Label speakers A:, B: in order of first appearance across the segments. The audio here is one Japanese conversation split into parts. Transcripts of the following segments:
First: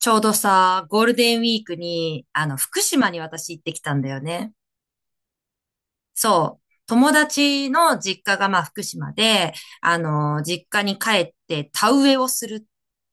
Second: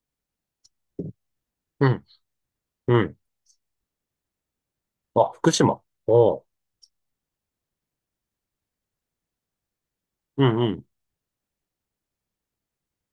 A: ちょうどさ、ゴールデンウィーク
B: うん、
A: に、福
B: う
A: 島
B: ん。
A: に私行ってきたんだよね。
B: あ、福島。おう。
A: そう。友達の実家がまあ福島で、
B: うん
A: 実
B: う
A: 家
B: ん。
A: に帰って田植えをするっ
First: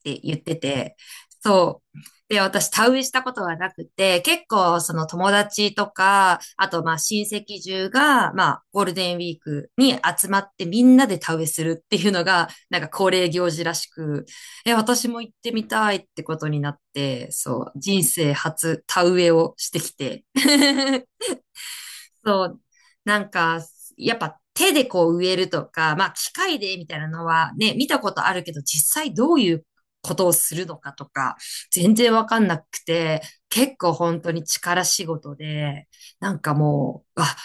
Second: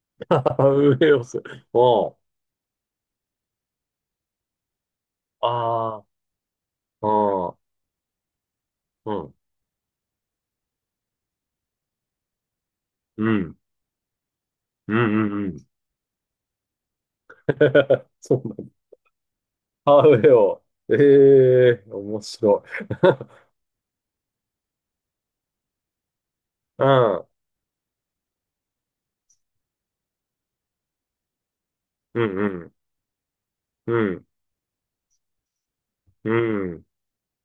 A: て 言ってて、
B: ウェールズ。
A: そう。
B: おう。
A: で、私田植えしたことがなくて、結構その友達と
B: あ
A: か、あとまあ
B: あ、
A: 親
B: ああ、
A: 戚中が、まあゴール
B: う
A: デンウィ
B: ん。
A: ークに集まってみんなで田植えするっていうのが、なんか恒例
B: う
A: 行
B: ん。
A: 事らしく、え、
B: うん
A: 私も行
B: う
A: っ
B: んう
A: てみ
B: ん。
A: たいってことになって、そう、人 生
B: そうなんだ。
A: 初田植えをしてき
B: ああ、ウェ
A: て。
B: ーを。え えー、面
A: そう、
B: 白い。
A: なん か、やっぱ手でこう植えるとか、まあ機械でみ
B: う
A: たいなの
B: ん。
A: はね、見たことあるけど、実際どういうことをするのかとか、全然
B: う
A: わ
B: ん
A: かんな
B: うん。
A: くて、結構
B: う
A: 本
B: ん。
A: 当に力仕事で、
B: う
A: なんか
B: ん。
A: もう、あ、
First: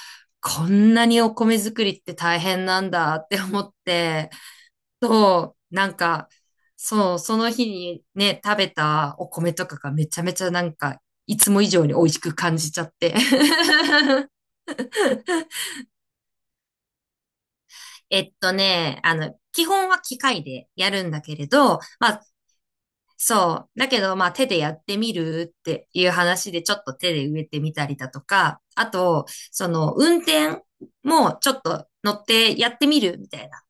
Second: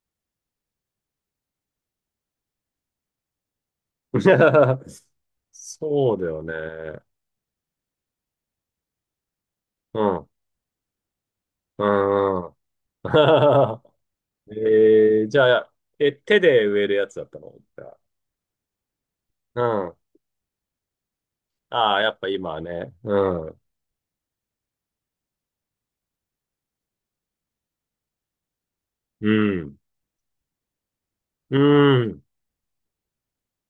A: こんなにお米作りって大変なんだって思って、そう、なん
B: そうだ
A: か、
B: よね。
A: そう、その日にね、食べたお米とかが
B: う
A: めちゃ
B: ん。
A: めちゃなんか、いつも以
B: う
A: 上に美味しく
B: ん。
A: 感じちゃって。
B: ええー、じゃあ、え、手で植えるやつだったのじゃあう
A: 基本
B: ん。
A: は機械でやるんだけれど、
B: ああ、や
A: ま
B: っ
A: あ、
B: ぱ今はね。うん。
A: そう。だけど、まあ、手でやってみるっていう話で、ちょっと手で植えてみたりだとか、あと、
B: う
A: そ
B: ん。
A: の、運転もちょ
B: う
A: っと乗
B: ん。
A: ってやってみるみたいな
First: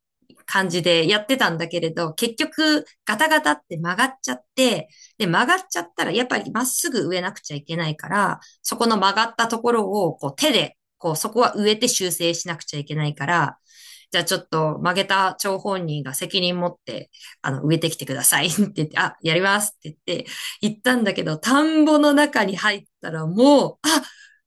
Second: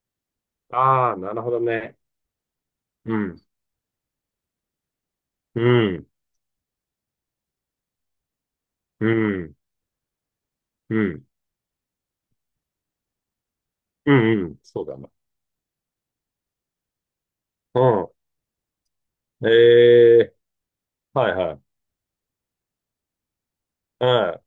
A: 感じで
B: ああ、
A: やっ
B: な
A: て
B: る
A: た
B: ほ
A: ん
B: ど
A: だけれ
B: ね。
A: ど、結局
B: う
A: ガタガ
B: ん。
A: タって曲がっちゃって、で、曲
B: う
A: がっちゃった
B: ん。
A: らやっぱりまっすぐ植えなくちゃいけないから、そこの
B: う
A: 曲がった
B: ん。
A: ところをこう手で、
B: う
A: こう
B: ん。
A: そこは植えて修正しなくちゃいけないから、
B: う
A: じゃあちょ
B: ん。う
A: っ
B: ん
A: と
B: そう
A: 曲
B: だ
A: げ
B: な。
A: た張本人が責任持って、植えてきてく
B: う
A: ださい って言って、あ、やり
B: ん。え
A: ますって言って、
B: え
A: 行ったんだけ
B: はい
A: ど、
B: はい。
A: 田んぼの中に入ったらもう、あ、
B: うん。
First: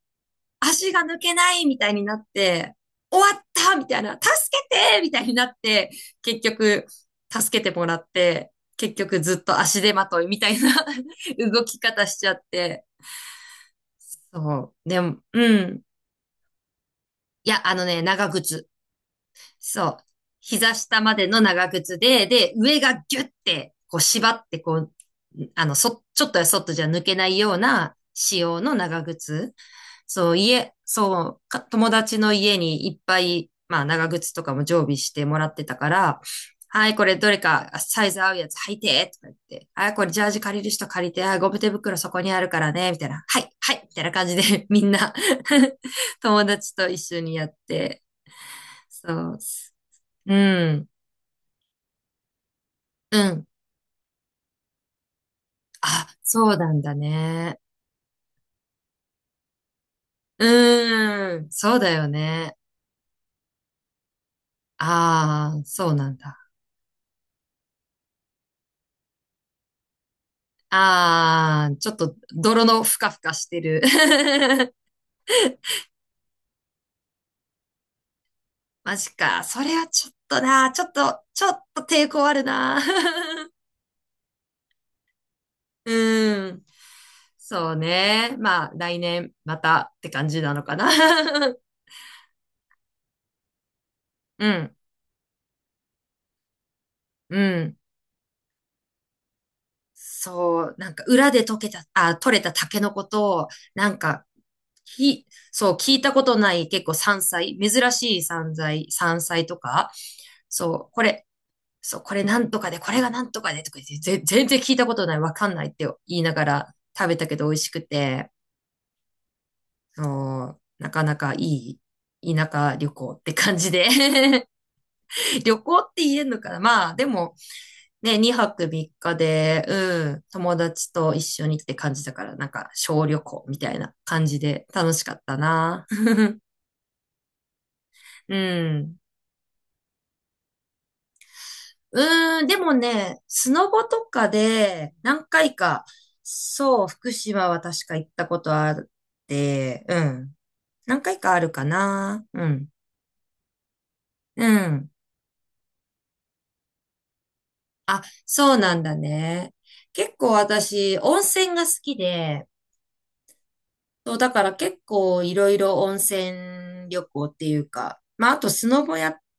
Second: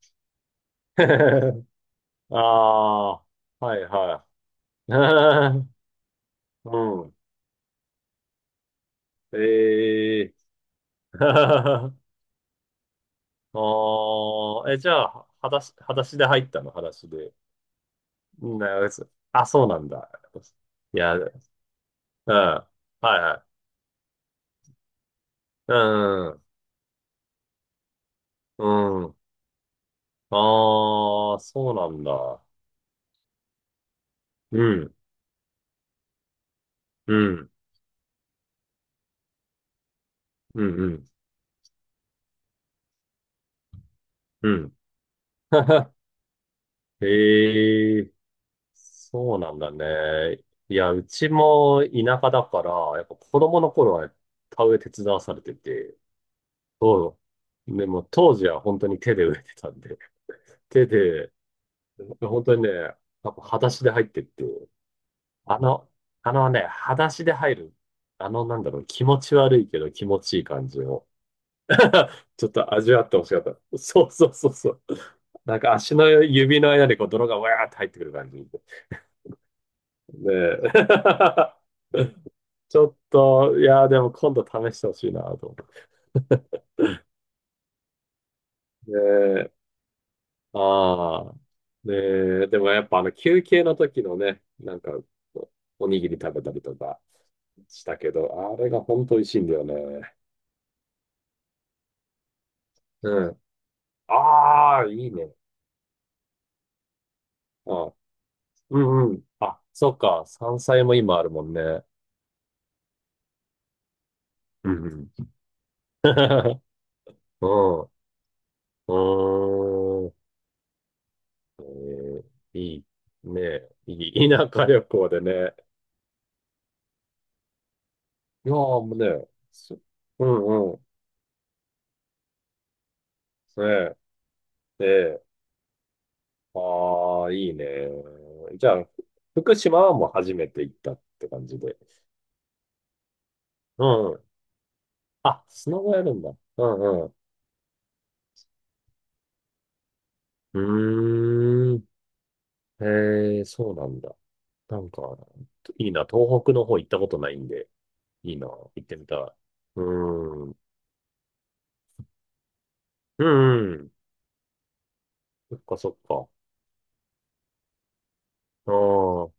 A: 足が抜けないみたいになっ
B: あ
A: て、
B: あ、
A: 終わった
B: はい
A: みたいな、助
B: は
A: けてみたいになっ
B: い。
A: て、結 局、
B: うん。
A: 助けてもらって、結局ずっと足手まとい
B: ええ
A: みたいな 動き 方しちゃって。
B: ああ、
A: そ
B: え、
A: う。
B: じ
A: で
B: ゃ
A: も、
B: あ、
A: う
B: 裸足、
A: ん。
B: 裸足で入ったの、裸足で。
A: いや、あのね、長靴。
B: なやつ、あ、そうな
A: そ
B: ん
A: う。
B: だ。
A: 膝
B: い
A: 下ま
B: や、
A: で
B: う
A: の長靴で、
B: ん。
A: で、
B: は
A: 上が
B: い
A: ギュッ
B: は
A: て、こう縛って、こう、あの、ちょっと
B: い。
A: やそっとじゃ抜けないような仕様
B: う
A: の長
B: ん。うん。
A: 靴。そう、家、
B: ああ、
A: そう、か
B: そうな
A: 友
B: ん
A: 達の
B: だ。
A: 家にいっぱい、まあ、長靴とか
B: う
A: も常
B: ん。
A: 備してもらってたから、はい、これ
B: う
A: どれ
B: ん、
A: かサイズ合うやつ履いて、とか言って、はい、これジャージ借り
B: うん、
A: る
B: う
A: 人
B: ん、
A: 借りて、はい、ゴム手袋そこにあるからね、みたいな、はい、はい、みたいな感じ
B: う
A: で、
B: ん。
A: みんな 友達と一緒にやっ
B: へ
A: て、
B: え、
A: そ
B: そ
A: う
B: うなんだ
A: う
B: ね。い
A: ん、
B: や、うちも田舎だから、やっぱ
A: う
B: 子
A: ん、
B: 供の頃は田植え手伝わされてて、
A: あ、そうなんだ
B: そ
A: ね。
B: う。でも当時は本当に手で植えてたんで、手で、
A: うーん、そうだよ
B: 本当
A: ね。
B: にね、やっぱ裸足で入ってって、
A: あ
B: あ
A: あ、そ
B: の、
A: うなん
B: あ
A: だ。
B: のね、裸足で入る、あのなんだろう、気持ち悪いけど気持ちいい感じの、
A: ああ、ちょっと
B: ちょっ
A: 泥
B: と
A: の
B: 味
A: ふ
B: わ
A: か
B: って
A: ふ
B: ほし
A: か
B: かっ
A: し
B: た。
A: てる。
B: そうそうそうそ う。なんか足の指の間にこう泥がわーって入ってくる感じ。ね
A: マジか。それはちょっとな、ちょっと、ちょっと抵
B: え。
A: 抗ある
B: ち
A: な。
B: ょっと、いやーでも今度試してほしいなと思
A: うん。そうね。まあ、
B: う。ね
A: 来年ま
B: え。
A: たって感じなのかな。
B: ああ。ねえ。でもやっぱあの休憩の時のね、
A: うん、
B: なんかおにぎり食べたりとか
A: うん。
B: したけど、あれが本当美味しいんだよね。
A: そう、なんか裏で溶けた、あ、取れたタケノコ
B: うん。
A: と、なんか、
B: ああ、いいね。
A: そう、聞いたことない結構山菜、珍
B: あ、
A: しい山
B: う
A: 菜、
B: んう
A: 山
B: ん。
A: 菜と
B: あ、そ
A: か、
B: っか。山菜
A: そう、
B: も
A: こ
B: 今あ
A: れ、
B: るもんね。
A: そう、これなんとかで、これがなんとかでとか言って、全然
B: う
A: 聞い
B: ん
A: た
B: う
A: こと
B: ん。
A: ない、わかんないって言いなが ら食べたけど
B: う
A: 美味し
B: ん。
A: く
B: う
A: て、
B: ーん。
A: そうなかなか
B: え
A: い
B: ー、
A: い田
B: い
A: 舎
B: い。
A: 旅行って感
B: ね
A: じで
B: いい。田舎旅行で ね。
A: 旅行って言えるのかなまあ、でもね、
B: い
A: 2
B: やー
A: 泊
B: もう
A: 3日
B: ね。
A: で、
B: す
A: うん、
B: う
A: 友
B: んうん。
A: 達と一緒にって感じだから、なんか小旅行み
B: ね
A: たいな感じで
B: え。
A: 楽しか
B: で、
A: ったな。
B: ああ、いいね。
A: う
B: じゃあ、
A: ん。
B: 福島はもう初めて行ったって感じで。
A: うーん、でもね、スノボと
B: うん。
A: かで何
B: あ、
A: 回
B: スノ
A: か、
B: ボやるんだ。う
A: そう、
B: ん
A: 福
B: う
A: 島は確か行ったことあって、うん。何回かあるか
B: ん。うーん。
A: な。うん。
B: へえ、そうなんだ。
A: う
B: な
A: ん。
B: んか、いいな。東北の方行ったことないんで、
A: あ、
B: いいな。
A: そう
B: 行
A: なん
B: っ
A: だ
B: てみたい。
A: ね。
B: う
A: 結構
B: ーん。
A: 私、温泉が好きで、
B: うんうん。
A: そう、だから結構いろ
B: そ
A: い
B: っ
A: ろ
B: かそ
A: 温
B: っか。
A: 泉旅行っていうか、まあ、あとス
B: あ
A: ノボや、
B: あ、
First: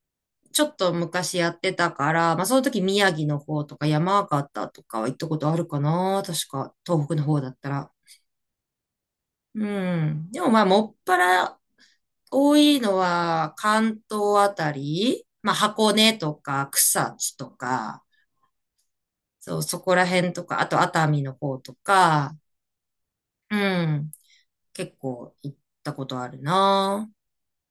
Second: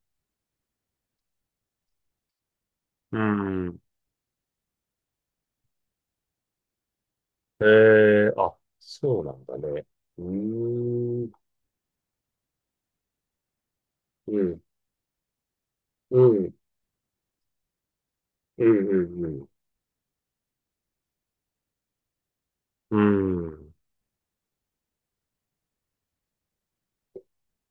A: ちょっと昔やってたから、まあ、その時宮
B: う
A: 城の方と
B: ん。
A: か山形とかは行ったことあるかな。確か、東北の方だっ
B: え
A: たら。
B: えあ、そうなんだ
A: う
B: ね。うー
A: ん。でもまあ、もっぱ
B: ん、
A: ら多いのは関東
B: う
A: あ
B: ん、
A: たり、まあ、箱根
B: う
A: と
B: ん、
A: か草津とか、
B: うん、
A: そう、そこら辺とか、あと熱海の方とか、
B: うん、う
A: う
B: ん。
A: ん。結構行ったことあるな。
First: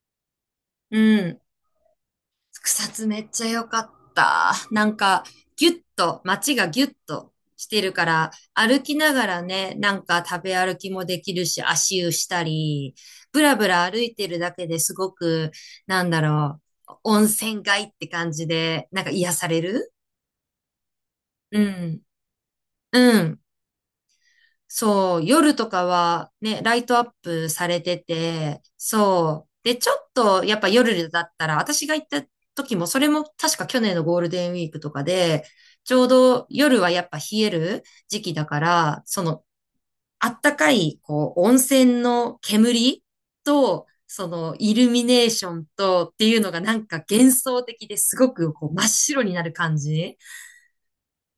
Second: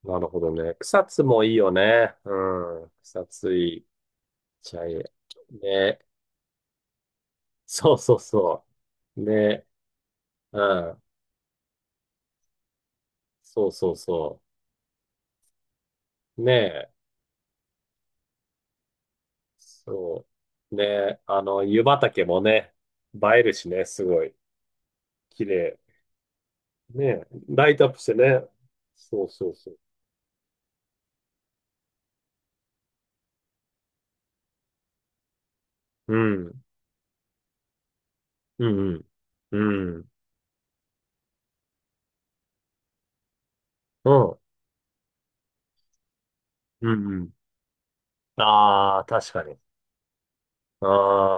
B: なるほどね。
A: う
B: 草津
A: ん。
B: もいいよね。う
A: 草
B: ん。
A: 津め
B: 草
A: っちゃ
B: 津
A: 良
B: い
A: か
B: い。
A: った。
B: ち
A: な
B: ゃいい。
A: んか、ギュッ
B: ね。
A: と、街がギュッとしてる
B: そう
A: か
B: そう
A: ら、
B: そ
A: 歩きな
B: う。
A: がら
B: ね。
A: ね、なんか食べ
B: う
A: 歩き
B: ん。
A: もできるし、足湯したり、ぶらぶ
B: そう
A: ら
B: そう
A: 歩いてる
B: そ
A: だけですごく、なんだ
B: う。ね
A: ろ
B: え。
A: う、温泉街って感じで、なんか癒される
B: そう。ね。あ
A: う
B: の、湯
A: ん。
B: 畑もね、
A: う
B: 映
A: ん。
B: えるしね、すごい。
A: そう、
B: 綺
A: 夜と
B: 麗。
A: かはね、ライトアッ
B: ね。
A: プさ
B: ライ
A: れ
B: トアッ
A: て
B: プしてね。
A: て、
B: そう
A: そう。
B: そうそ
A: で、
B: う。
A: ちょっとやっぱ夜だったら、私が行った時も、それも確か去年のゴールデンウィークとかで、ちょう
B: う
A: ど
B: ん
A: 夜はやっぱ冷える時期だか
B: うん
A: ら、その、
B: うん。うん。
A: あったかい、こう、温泉の煙と、
B: う
A: そ
B: ん。
A: の、イルミネーションとっていうのがなん
B: う
A: か
B: んう
A: 幻
B: ん。
A: 想的ですごくこう真っ
B: ああ、
A: 白
B: 確
A: にな
B: か
A: る
B: に。
A: 感じ。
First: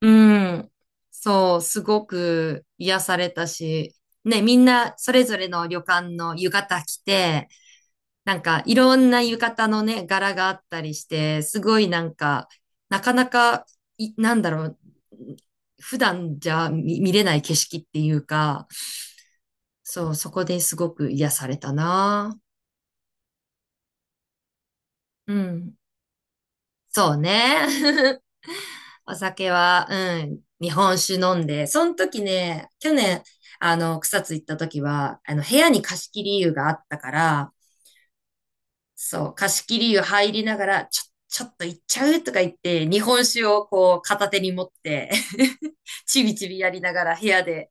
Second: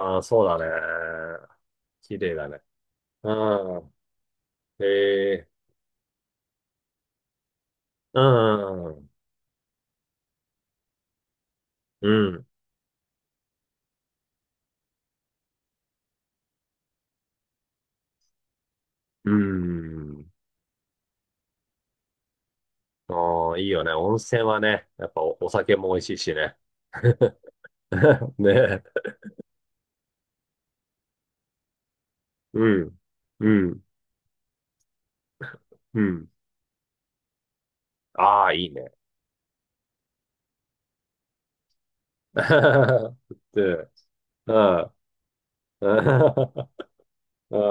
A: う
B: あ、そうだ
A: ん。
B: ね。
A: そう、すご
B: 綺麗だね。
A: く癒され
B: う
A: たし、
B: ん。
A: ね、みん
B: え
A: なそれぞれ
B: え。
A: の旅館の浴衣着て、
B: う
A: なんかいろ
B: ん。
A: んな浴衣のね、柄があったりして、すごいな
B: う
A: ん
B: ん。
A: か、なかなか、なんだろう、普段じゃ見れない景色っていうか、
B: う
A: そう、
B: ん。
A: そこですごく癒されたな。
B: ああ、いいよね。温泉はね、やっぱ
A: う
B: お、お
A: ん。
B: 酒も美味しいしね。
A: そう ね。
B: ねえ。
A: お酒は、うん、日本酒飲んで、その時
B: う
A: ね、去
B: ん。
A: 年、
B: うん。
A: 草津行った時は、部屋に
B: う
A: 貸し切
B: ん。
A: り湯があったから、
B: ああ、いいね。
A: そう、貸し切り湯入りながら、ちょっと行っちゃうとか言って、日本 酒を
B: で、
A: こう、片手に
B: う
A: 持っ
B: ん。
A: て
B: う
A: ちびちび
B: ん。
A: やりながら、部屋で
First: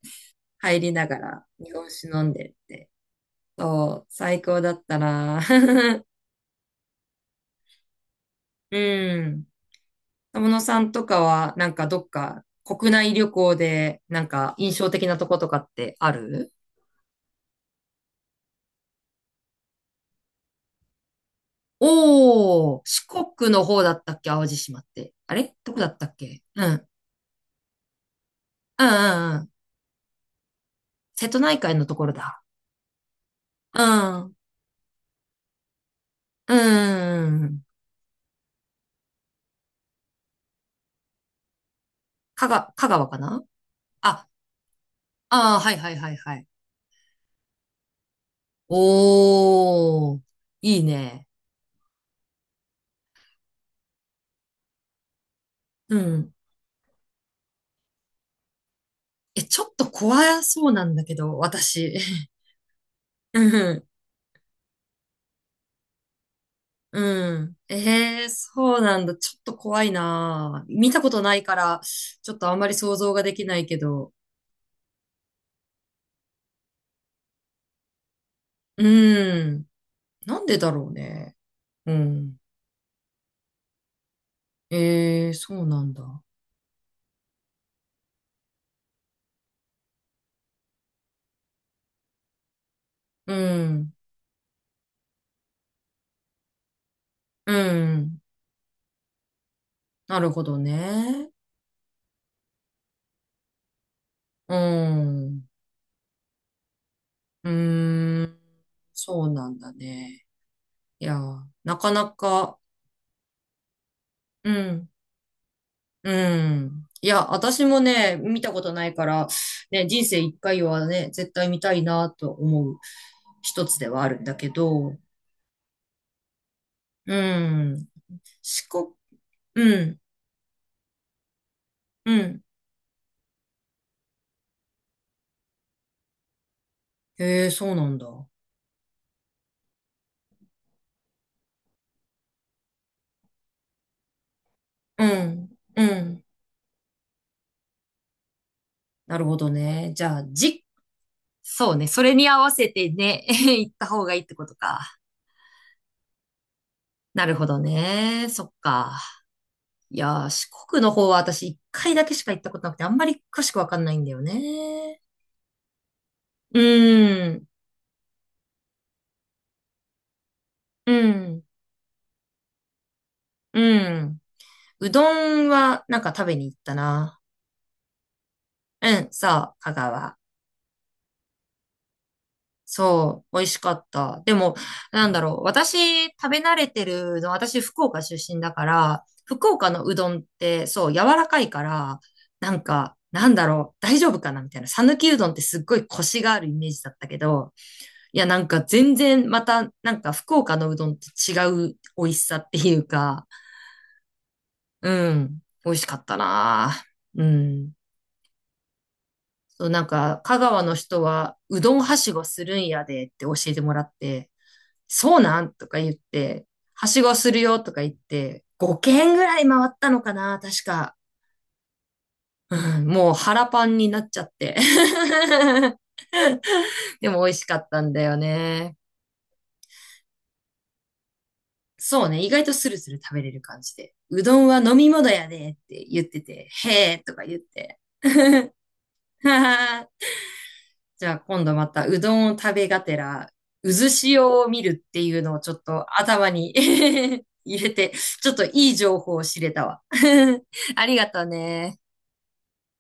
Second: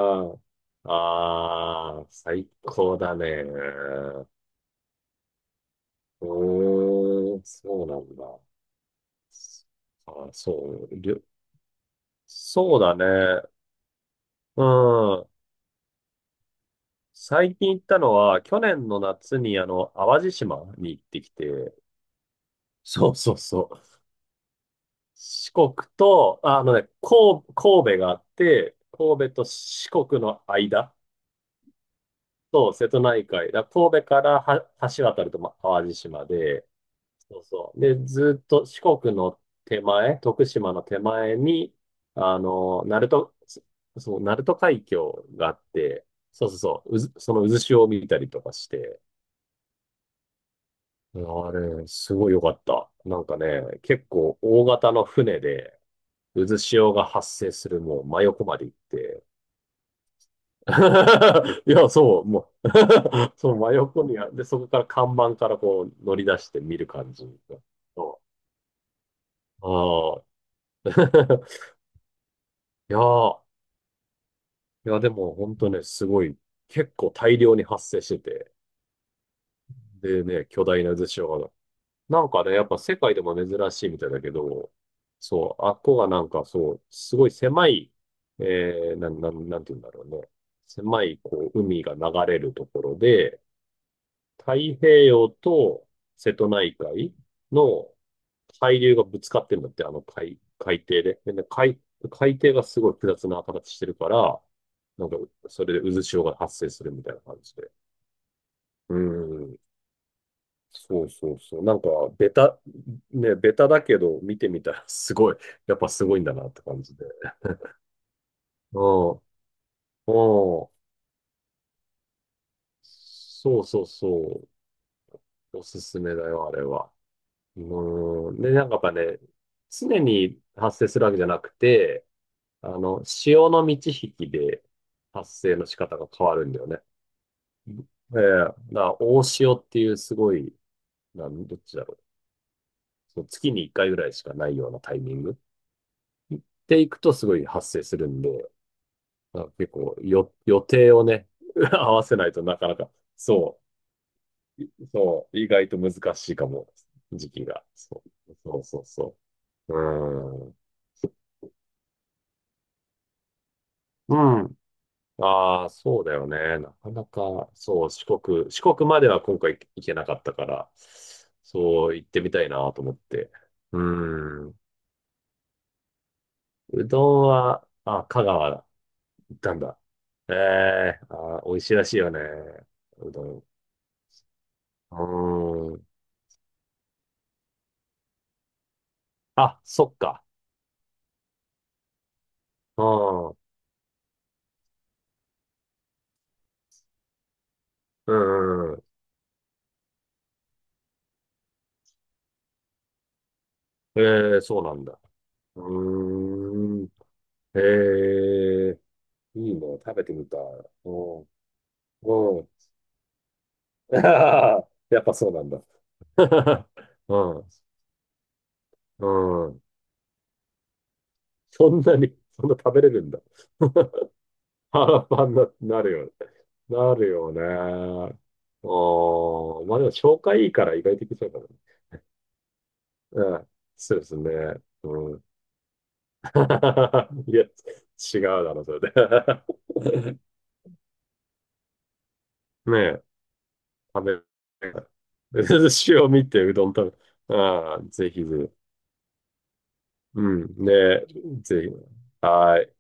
A: 入りながら、日本
B: ああ、
A: 酒飲ん
B: 最
A: でって。
B: 高だね。
A: そう、最高だったな。
B: うーそうなんだ。
A: うん。
B: あ、
A: 友
B: そ
A: 野さ
B: う、
A: んと
B: り
A: か
B: ょ
A: は、なんかどっか
B: そう
A: 国
B: だ
A: 内旅
B: ね。
A: 行で、なんか
B: う
A: 印象的なと
B: ん。
A: ことかってある
B: 最近行ったのは、去年の夏に、あの、淡路島に行ってきて、
A: おー、四
B: そうそう
A: 国の
B: そ
A: 方だ
B: う。
A: ったっけ淡路島って。あ
B: 四
A: れど
B: 国
A: こだったっ
B: と、
A: け
B: ああ
A: う
B: の
A: ん。
B: ね、神、神戸があって、
A: うんう
B: 神戸
A: んう
B: と
A: ん。
B: 四国の間
A: 瀬戸内海のところだ。
B: と瀬戸内海、だか
A: う
B: ら神戸か
A: ん。うん
B: らは橋渡ると、ま、淡路島
A: う
B: で、そ
A: ん
B: う
A: うん。
B: そう。で、ずっと四国の手前、徳島の手前に、あ
A: 香川、
B: の、
A: 香
B: 鳴
A: 川か
B: 門、
A: な
B: そそう、
A: あ、
B: 鳴門海峡があ
A: ああ、
B: っ
A: はいはい
B: て、
A: はいはい。
B: そうそうそう、うず、その渦潮を見たりとかして、
A: おー、いいね。
B: あれ、すごい良かった。なんかね、結構大型の船で、
A: うん。
B: 渦潮が発生するもう真横まで行って、
A: え、ちょっと怖そうなんだけど、
B: いや、
A: 私。
B: そう、もう そう、真 横にあ、で、そこから看板からこう乗り出して見る感じ。
A: うん。
B: そ
A: ええそうなんだ。ちょっと怖い
B: う。ああ。
A: な。見たことない から、ちょっとあんまり
B: い
A: 想
B: や
A: 像がで
B: ー、
A: きないけど。
B: いや、でも本当ね、すごい、結構大量に発生してて、
A: うん。
B: で
A: なん
B: ね、
A: で
B: 巨
A: だ
B: 大
A: ろう
B: な渦
A: ね。
B: 潮が、
A: う
B: なん
A: ん。
B: かね、やっぱ世界でも珍しいみたいだけど、
A: ええ
B: そ
A: そう
B: う、あっ
A: なん
B: こが
A: だ。
B: なんかそう、すごい狭い、えー、なん、なん、なんて言うんだろうね、狭い、こう、海が流れるところ
A: う
B: で、
A: ん。
B: 太平洋と瀬戸内海
A: う
B: の
A: ん。
B: 海流がぶつかってんだって、あの
A: なる
B: 海、
A: ほど
B: 海底で。
A: ね。
B: で、海、海底がすごい複雑な形してるから、
A: う
B: なんか、
A: ん。
B: それで渦潮が発生するみたいな感
A: う
B: じで。
A: ーん。
B: う
A: そうな
B: ん。
A: んだね。
B: そ
A: い
B: う
A: や、
B: そうそう。な
A: な
B: んか、
A: かな
B: ベ
A: か、
B: タ、ね、ベタだけど、見て
A: う
B: みたら
A: ん。
B: すごい、やっぱす
A: う
B: ごいんだなって感
A: ん。
B: じで。
A: いや、私もね、見たこと
B: う
A: ないか
B: ん。うん。
A: ら、ね、人生一回はね、絶対見たいなと思う
B: そ
A: 一
B: う
A: つ
B: そう
A: ではあ
B: そ
A: るんだ
B: う。
A: けど、
B: おすすめだよ、あれは。
A: うん。
B: うん。で、な
A: 四
B: んかやっ
A: 国、
B: ぱね、
A: う
B: 常
A: ん、
B: に発生するわけじゃなくて、
A: うん。
B: あの、潮の満ち引きで発生の仕方が変わるんだよね。
A: へえ、そ
B: う
A: うな
B: ん
A: んだ。
B: ええ、だから大潮っていうすごい、なん、どっちだろう。その月に1回ぐらいしかないようなタイ
A: う
B: ミング
A: ん、うん。
B: で行くとすごい発生するんで、
A: なるほ
B: なん
A: ど
B: か結
A: ね。
B: 構
A: じゃあ、
B: よ、予
A: じ、
B: 定をね、
A: そうね、
B: 合
A: そ
B: わ
A: れ
B: せな
A: に
B: い
A: 合
B: と
A: わ
B: な
A: せ
B: かな
A: て
B: か、
A: ね、
B: そ
A: 行った方がいいってこと
B: う、
A: か。
B: そう、意外と難しいかも、
A: な
B: 時
A: るほ
B: 期
A: ど
B: が。そ
A: ね。
B: う、
A: そっ
B: そうそう
A: か。
B: そう。
A: いやー、
B: う
A: 四国の方は私一回だけしか行ったことなくて、あんまり詳しくわかんないんだ
B: ー
A: よ
B: ん。うん。
A: ね。
B: ああ、そうだよ
A: う
B: ね。なかな
A: ん、
B: か、そう、四国、四国までは今回行けなかったから、
A: うん。
B: そう、行ってみたいなと思って。
A: う
B: う
A: ん。
B: ーん。
A: うどんはなんか食べに行った
B: うど
A: な。
B: んは、あ、香川だ。
A: うん、
B: 行
A: そ
B: った
A: う、
B: ん
A: 香
B: だ。
A: 川。
B: ええあー、美味しいらしいよね。う
A: そ
B: ど
A: う、美
B: ん。
A: 味しかった。でも、なんだろう。
B: うーん。
A: 私、食べ慣れてるうどん、私、福岡出身だから、福
B: あ、
A: 岡の
B: そ
A: う
B: っ
A: どん
B: か。
A: って、そう、柔らかいから、なん
B: う
A: か、なんだ
B: ん。
A: ろう、大丈夫かなみたいな。讃岐うどんってすっごいコシがあるイメージだったけど、
B: う
A: いや、なんか
B: んうん。
A: 全然、また、なんか福岡のうどんと違う美味しさっていうか、
B: ええそうなんだ。
A: うん、
B: う
A: 美味しかったな。
B: ーん。
A: うん。
B: ええいいね。
A: そう、なん
B: 食べて
A: か、
B: みた
A: 香
B: い。
A: 川の
B: う
A: 人
B: ん。
A: は、うどんはしご
B: う
A: す
B: ん。
A: るんやでって教えてもらっ て、
B: やっぱ
A: そう
B: そう
A: な
B: なん
A: ん
B: だ。
A: とか言って、はしご
B: う
A: する
B: ん、
A: よとか言って、5
B: う
A: 軒ぐらい
B: ん。
A: 回ったのかな、確か。
B: そんなに、そんな
A: う
B: 食べ
A: ん、
B: れる
A: も
B: ん
A: う
B: だ。
A: 腹パンになっ ちゃって。
B: 腹パンにな なるよね。なる
A: でも美
B: よ
A: 味しかったんだ
B: ね。
A: よ
B: あ
A: ね。
B: あ、まあでも消化いいから意外といけそうか
A: そうね、意外とスルスル食べ
B: な。
A: れ
B: う
A: る
B: ん。
A: 感じで。
B: そうです
A: う
B: ね。
A: どんは飲み物
B: うん。
A: やでって言ってて、へえとか
B: い
A: 言っ
B: や、
A: て。
B: 違うだろ、それで。
A: じゃあ今度またうどんを食 べ
B: ね
A: がて
B: え、
A: ら、渦
B: 食
A: 潮を見るっていうのを
B: べ、で
A: ちょっ
B: 寿
A: と
B: 司を見
A: 頭
B: て
A: に
B: うどん食べ、
A: 入れ
B: ああ、
A: て、
B: ぜひ
A: ちょっ
B: ぜ
A: と
B: ひ。
A: いい情報を知れたわ。
B: う ん。ね
A: ありが
B: え、
A: とう
B: ぜひ。
A: ね。
B: はい。